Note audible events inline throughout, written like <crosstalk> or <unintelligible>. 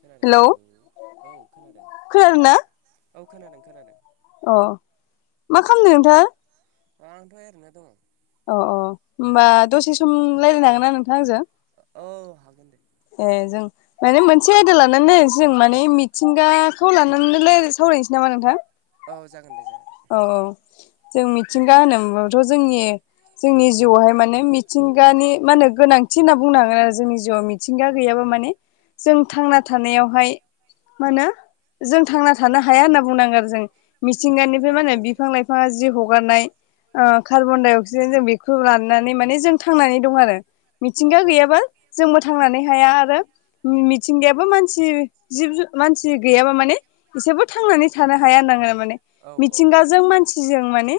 खोनादों hello hello औ खोनादों खोनादों ना औ खोनादों खोनादों अ मा खालामदों नोंथां? आंथ' ओरैनो दङ। अ अ होनोमबा दसे सम रायज्लायनांगोन ना नोंथांआ आंजों? औ हागोन दे। ए जों। माने मोनसे आयदा लानानै नायै जों माने मिथिंगाखौ लानानैलाय सावरायनोसै नामा नोंथां? औ जागोन दे जागोन। औ औ जों मिथिंगा होनोमथ' जोंनि जोंनि जिउआवहाय माने मिथिंगानि मानेमा होनो गोनांथि होनना बुंनांगोन आरो जोंनि जिउआव मिथिंगा गैयाबा माने जों थांना थानायावहाय मा होनो जों थांना थानो हाया होनना बुंनांगोन आरो जों औ मिथिंगानिफ्राय मा औ होनो औ बिफां लाइफां बा जि हगारनाय। ओ कार्बन डाइ अक्सायदेन जों बेखौ लानानै माने जों थांनानै दं आरो। औ मिथिंगा गैयाबा जोंबो थांनानै हाया आरो। मिथिंगायाबो मानसि जिब मानसि गैयाबा माने। बिसोरबो थांनानै थानो हाया होननांगोन माने। औ औ मिथिंगाजों मानसिजों माने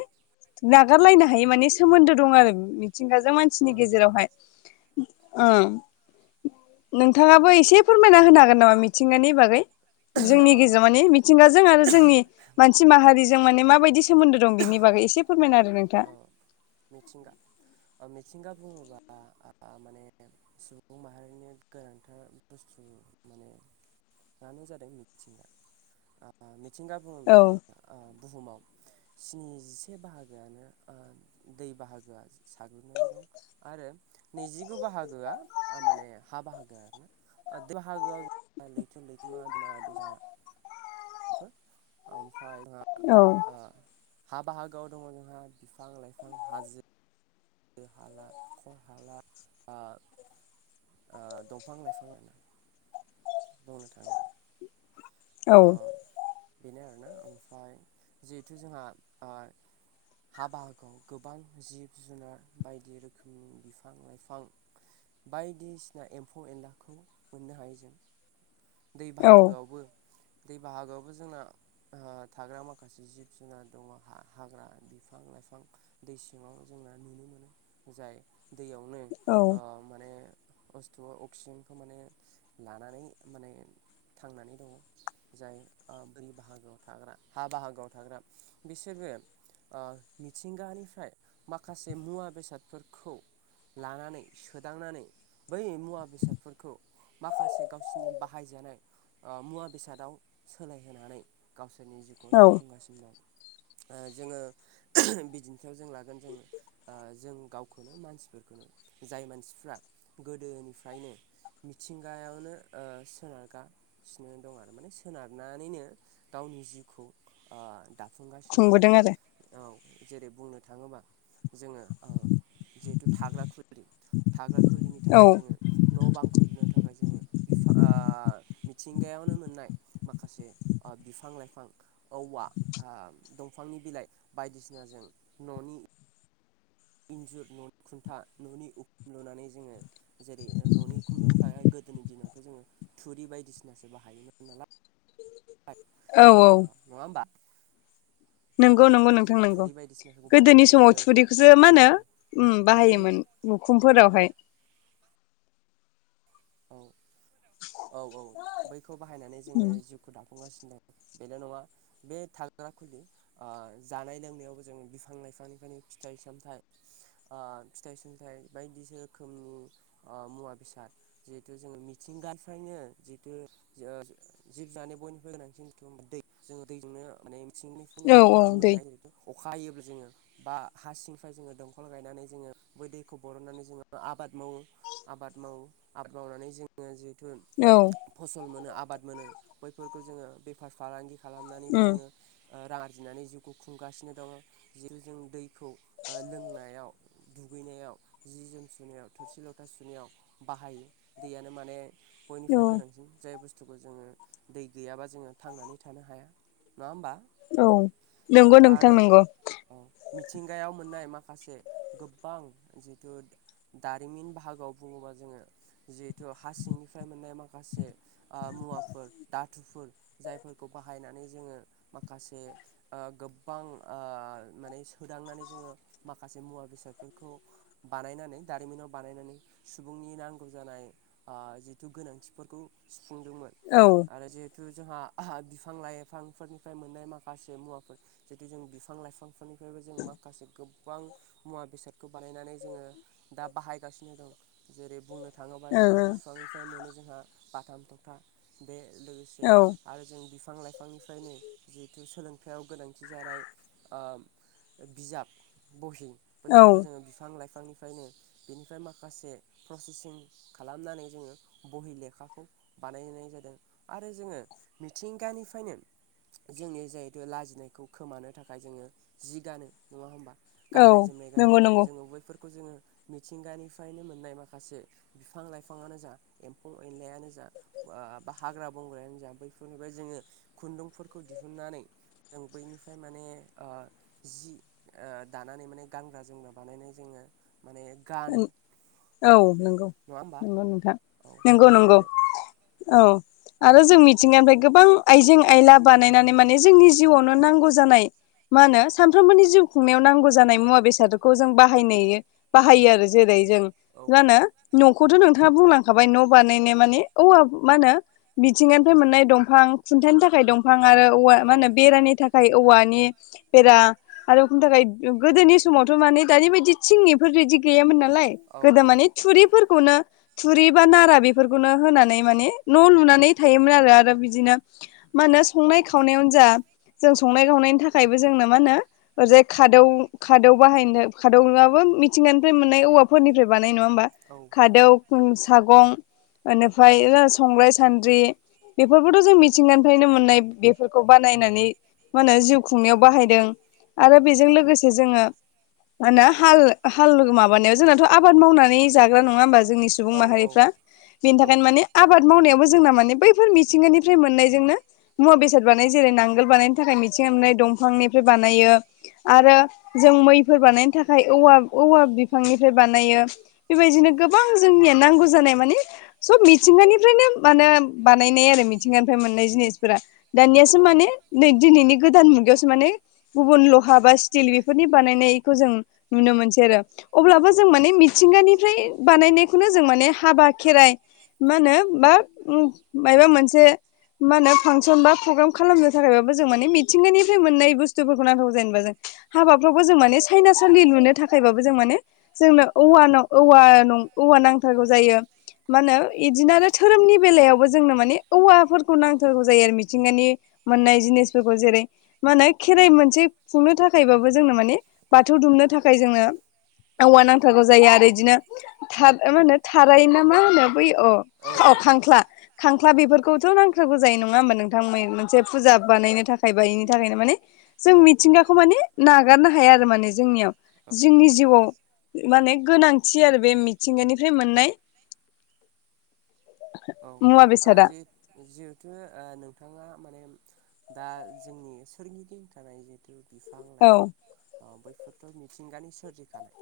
नागारलायनो हायि माने सोमोन्दो दं आरो। मिथिंगाजों मानसिनि गेजेरावहाय ओ नोंथाङाबो एसे फोरमायना होनो हागोन नामा मिथिंगानि बागै? जोंनि औ गेजेराव माने मिथिंगाजों आरो जोंनि मानसि माहारिजों माने माबायदि। सोमोन्दो दं बिनि बागै एसे फोरमायना आरो नोंथांआ। अ मिथिंगा मिथिंगा बुङोबा आं माने। सुबुं माहारिनि गोनांथार बुस्थु माने। आनो जादों मिथिंगा। मिथिंगा बुङोब्ला औ जोङो ओ बुहुमाव स्निजिसे बाहागो यानो दै बाहागोआ साग्लोबनानै दं आरो नैजिगु बाहागोआ माने हा बाहागो आर ना। दाहाग लैथो लैथो मा। दैमा दैसाफोर ओमफ्राय जोंहा औ आं हा बाहागोआव दङ जोंहा बिफां लाइफां हाजो। हो हाला हाखर हाला ओ दंफां लाइफां औ नोंथां औ ओ बेनो आरोना ओमफ्राय जिहेथु जोंहा ओ हा बाहागोआव गोबां जिब जुनार बायदि रोखोमनि बिफां लाइफां बायदिसिना एम्फौ एनलाखौ मोननो हायो जों दै औ बाहागोआवबो दै बाहागोआवबो जोंना। ओ थाग्रा माखासे जिब जुनार दङ' हा-हाग्रा बिफां लाइफां। दै सिङाव जोंना नुनो मोनो जाय दैयावनो औ ओ माने बस्थुआव अक्सिजेनखौ माने। नानानै माने थांनानै दङ'। जाय ओ बोरै बाहागोआव थाग्रा हा बाहागोआव थाग्रा बिसोरबो। ओ मिथिंगानिफ्राय माखासे मुवा बेसादफोरखौ। लानानै सोदांनानै बै मुवा बेसादफोरखौ। माखासे गावसिनि बाहायजानाय ओ मुवा बेसादाव। सोलायहोनानै गावसोरनि जिउखौ औ दाफुंगासिनो दं। ओ जोङो बिदिन्थायाव जों लागोन जोङो। ओ जों गावखौनो मानसिफोरखौनो जाय मानसिफ्रा गोदोनिफ्रायनो। मिथिंगायावनो ओ सोनारगासिनो दं आरो माने। सोनारनानैनो गावनि जिउखौ ओ दाफुंगासिनो दङ'। खुंबोदों आरो औ जेरै बुंनो थाङोबा जोङो ओ जिहेथु थाग्रा खुलि थाग्रा खुलिनि औ थाखाय जोङो न' बांखौ लुनो थाखाय जोङो बिफां ओ मिथिंगायावनो मोननाय माखासे ओ बिफां लाइफां औवा ओ दंफांनि बिलाइ बायदिसिनाजों न'नि इन्जुर न'नि खुन्था न'नि उख लुनानै जोङो जेरै न'नि उखुमजों थानाय गोदोनि दिनावथ' जोङो थुरि बायदिसिनासो बाहायोमोन नाल लाय औ औ ओ नङा होमबा नंगौ नंगौ ओ नोंथां नंगौ थुरि बायदिसिनाखौ गोदोनि बाहायनानै समाव जोङो थुरिखौसो मा होनो ओ उम थुरि बाहायोमोन मुखुमफोरावहाय औ औ औ बैखौ बाहायनानै जोङो जिउखौ दाफुंगासिनो दं बेल' नङा बे थाग्रा खुलि ओ जानाय लोंनायावबो जों बिफां लाइफांनिफ्रायनो फिथाइ सामथाइ ओ फिथाइ सामथाइ बायदि रोखोमनि ओ मुवा बेसाद जिहेतु जोङो मिथिंगानिफ्रायनो जितु जिब जानो बयनिबो गोनांसिन दै जोङो दैजोंनो माने मिथिंनिफ्राय <unintelligible> औ औ बिखोनो मोननो दै हायो जोङो अखा हायोब्ला जोङो बा हा सिंनिफ्राय जोङो दंखल गायनानै जोङो बै दैखौ बरननानै जोङो आबाद मावो आबाद मावो आबाद मावनानै जोङो जिहेथु औ फसल मोनो आबाद मोनो बैफोरखौ जोङो बेफार फालांगि खालामनानैबो उम जोङो ओ रां आर्जिनानै जिउखौ खुंगासिनो दङ' जेर जों दैखौ ओ लोंनायाव दुगैनायाव जि जोम सुनायाव थोरसि लथा सुनायाव बाहायो दैयानो माने औ बयनिखुरै गोनांसिन जाय बुस्थु बुस्थुखौ जोङो दै गैयाबा जोङो थांनानै थानो हाया नङा होमबा औ नंगौ जिथु नोंथां आरो नंगौ औ मिथिंगायाव मोननाय माखासे गोबां जिथु दारिमिन बाहागोआव बुङोबा जोङो जिहेथु हा सिंनिफ्राय मोननाय माखासे मुवाफोर दाथुफोर जायफोरखौ बाहायनानै जोङो माखासे ओ गोबां ओ माने सोदांनानै जोङो माखासे मुवा बेसादफोरखौ बानायनानै दारिमिनाव बानायनानै सुबुंनि नां गौ जानाय ओ जिथु गोनांथिफोरखौ सुफुंदोंमोन। औ आरो जिहेथु जोंहा <unintelligible> बिफां लाइफांफोरनिफ्राय मोननाय माखासे मुवाफोर जितु जों बिफां लाइफांफोरनिफ्रायबो जों माखासे गोबां मुवा बेसादखौ बानायनानै जोङो दा बाहायगासिनो दं जेरै- बुंनो थाङोबा जिहेतु बिफांनिफ्राय मोनो जोंहा बाथाम थकथा बे लोगोसे ओ आरो जों बिफां लाइफांनिफ्रायनो जिहेथु सोलोंथायाइयाव गोनांथि जानाय ओम ओ बिजाब बहि औ बैफोरखौ औ जोङो बिफां लाइफांनिफ्रायनो बेनिफ्राय माखासे प्रसेसिं खालामनानै जोङो बहि लेखाखौ बानायनाय जादों आरो जोङो मिथिंगानिफ्रायनो जोंनि जिहेतु लाजिनायखौ खोमानो थाखाय जोङो जि गानो नङा होमबा औ गाननाय जोमनाय गानो नंगौ नंगौ जोङो बैफोरखौ जोङो मिथिंगानिफ्रायनो मोननाय माखासे बिफां लाइफाङानो जा एम्फौ एनलायानो जा बा हाग्रा बंग्रायानो जा बैफोरनिफ्राय जोङो खुन्दुंफोरखौ दिहुननानै जों बैनिफ्राय माने ओ जि ओ दानानै माने गानग्रा जोमग्रा बानायनाय जोङो माने गानो ओं औ नों औ नङा होमबा नंगौ नोंथां औ नंगौ बेनो नंगौ आरो औ आरो जों मिथिंगानिफ्राय गोबां आइजें आयला बानायनानै माने जोंनि जिउआवनो नांगौ जानाय मा होनो सानफ्रोमबोनि जिउ खुंनायाव नांगौ जानाय मुवा बेसादखौ जों बाहायनायो बाहायो आरो जेरै- जों औ जानो न'खौथ' नोंथाङा बुंलांखाबाय न' बानायनाया माने औवा मा होनो मिथिंगानिफ्राय मोननाय दंफां खुन्थानि थाखाय दंफां आरो औवा औ मा होनो औ बेरानि था खाय औवानि बेरा आरो उखुमनि थाखाय गोदोनि समावथ' माने दानि बायदि थिंनि एफोर बायदि गैयामोन नालाय औ गोदो औ माने थुरिफोरखौनो थुरि बा नारा बेफोरखौनो होनानै माने न' लुनानै थायोमोन आरो आरो बिदिनो मा होनो संनाय खावनायावनो जा जों संनाय खावनायनि थाखायबो जोंनो मा होनो ओरैजाय खादौ खादौ बाहायनो खादौआबो मिथिंगानि फ्राय मोननाय औवाफोरनिफ्राय बानायनाय नङा होमबा खादौ सागं ओनिफ्रायो संग्राय सान्द्रि बेफोरखौथ' जों मिथिंगानिफ्रायनो मोननाय बेफोरखौ बानायनानै मा होनो जिउ खुंनायाव बाहायदों आरो बेजों लोगोसे जोङो मा होनो हाल ओ हाल माबानायाव जोंनाथ' आबाद मावनानै जाग्रा नङा होमबा जोंनि सुबुं माहारिफ्रा बेनि थाखायनो माने आबाद मावनायावबो जोंना माने बैफोर मिथिंगानिफ्राय मोननायजोंनो मुवा बेसाद बानाय जेरै- नांगोल बानायनो थाखाय मिथिंगायाव मोननाय दंफांनिफ्राय बानायो आरो जों मैफोर बानायनो थाखाय औवा औवा बिफांनिफ्राय बानायो जोंनिया नांगौ जानाय बेबायदिनो गोबां जोंनिया नांगौ जानाय मानि थेवब्लाबो जों सब मि थिंगानिफ्रायनो माने बानायनाय आरो मिथिंगानिफ्राय मोननाय जिनिसफोरा दानियासो माने नै दिनैनि गोदान मुगायावसो माने गुबुन लहा बा स्टिल बेफोरनि बानायनायखौ जों नुनो मोनसै आरो अब्लाबो जों माने मि थिंगानिफ्राय बानायनायखौनो जों माने हाबा खेराइ मा होनो बा मायबा मोनसे मा होनो फांसन बा प्रग्राम खालामनो थाखायबाबो जों माने मिथिंगानिफ्राय मोननाय बुस्थुफोरखौ नांथारगौ जेनबा जों हाबाफ्रावबो जों माने सायनासालि लुनो था खायबाबो जों माने जोंनो औवा न औवा न औवा नांथारगौ जायो। मा होनो इदिनो आरो धोरोमनि बेलायावबो जोंनो माने औवाफोरखौ नांथारगौ जायो आरो मिथिंगानि मोननाय जिनिसफोरखौ जेरै- मा होनो खेराइ मोनसे खुंनो थाखायबाबो जोंनो माने बाथौ दुमनो थाखाय जोंनो औ औवा नांगौ थागौ जायो आरो बिदिनो था मा होनो थाराय ना मा होनो बैयो अ औ अ खांख्ला खांख्ला बेफोरखौथ' नांथारगौ जायो नङा होमबा नोंथांमोन मोनसे फुजा बानायनो थाखाय बा बेनि थाखायनो माने जों औ मिथिंगाखौ माने नागारनो हाया आरो माने जोंनियाव औ जोंनि जिउआव माने गोनांथि आरो बे मिथिंगानिफ्राय मोननाय औ मुवा आ बेसादा जे जिहेथु ओ नोंथाङा माने दा जोंनि सोरगिदिं थानाय जि बिफां औ लाइफां बैफोरथ' मिथिंगानि सोरजिखानाय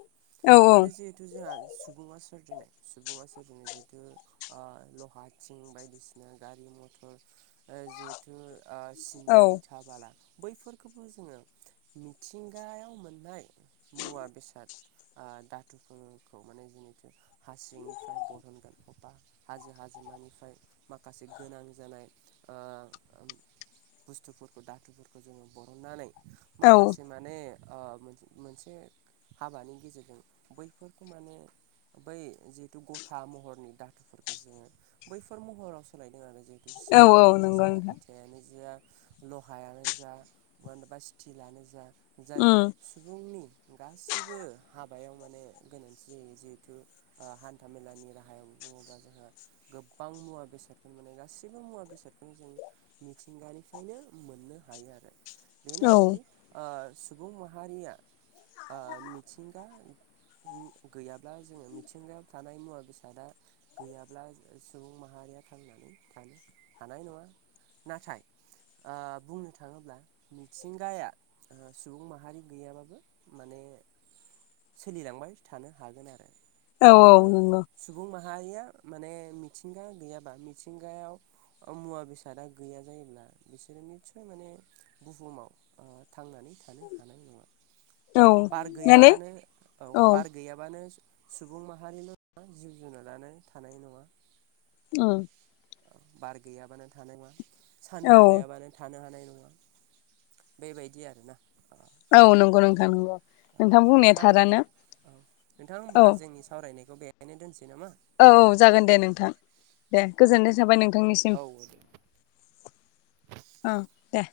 औ आरो जि जोंहा सुबुङा सोरजिनाय सुबुा सोरजिनाय जिहेथु फाथिं बायदिसिना गारि मथर जिहेथु औ औ सिमेन्ट इथा बाला बैफोरखौबो जोङो मिथिंगायाव मोननाय मुवा बेसाद ओ दाथुफोरखौ माने जेखु हांनिफ्राय बरहनगोन अबबा हाजो हाजो हाजोमानिफ्राय माखासे गोनां जानाय बुस्थुफोरखौ दाथुफोरखौ जोङो बरननानै औ माखासे माने ओ मोनसे हाबानि गेजेरजों बैफोरखौ माने बै जिहेथु गथा महरनि दाथुफोरखौ जोङो बैफोर महराव सोलायदों आरो जिहेतु औ औ सिमेन्टानो नंगौ जा नोंथां इथायानो जा लहायानो जा मबा स्टिलानो जा जाय उम सुबुंनि गासैबो हाबायाव माने गोनांथि जायो जिहेथ ओ हान्था मेलानि राहायाव बुङोबा जोंहा गोबां मुवा बेसादखौ माने गाैबो मुवा बेसादखौनो जों मिथिंगानिफ्रायनो मोननो हायो आरो बेनो औ आरोदि ओ सुबुं माहारिया ओ मिथिंगा गैयाब्ला जोङो मिथिंगायाव थानाय मुवा बेसादा गैयाब्ला सुबुं माहारिया थांनानै थानो हानाय नङा नाथाय ओ बुंनो थाङोब्ला मिथिंगाया सुबुं माहारि गैयाब्लाबो माने सोलिलांबाय थानो हागोन आरो। औ खिन्थु नंगौ सुबुं माहारिया माने मिथिंगा गैयाबा मिथिंगायाव मुवा बेसादा गैया जायोब्ला बिसोरो निससय माने बुहुमाव थांनानै थानो हानाय नङा औ बार माने गैयाबानो औ बार गैयाबानो सुबुं माहारिल' नङ जिब जुनारानो थानाय नङा। औ। औ बार गैयाबानो थानाय नङा सान्दुं औ गैयाबानो थानो हानाय नङा बेबायदि आरोना। ओ औ नंगौ नोंथां नंगौ। बुंनाया नोंथां थारानो औ नोंथां हबा औ जोंनि सावरायनायखौ बेहायनो दोनसै नामा औ औ जागोन दे नोंथां दे गोजोननाय थाबाय नोंथांनिसिम। औ दे औ दे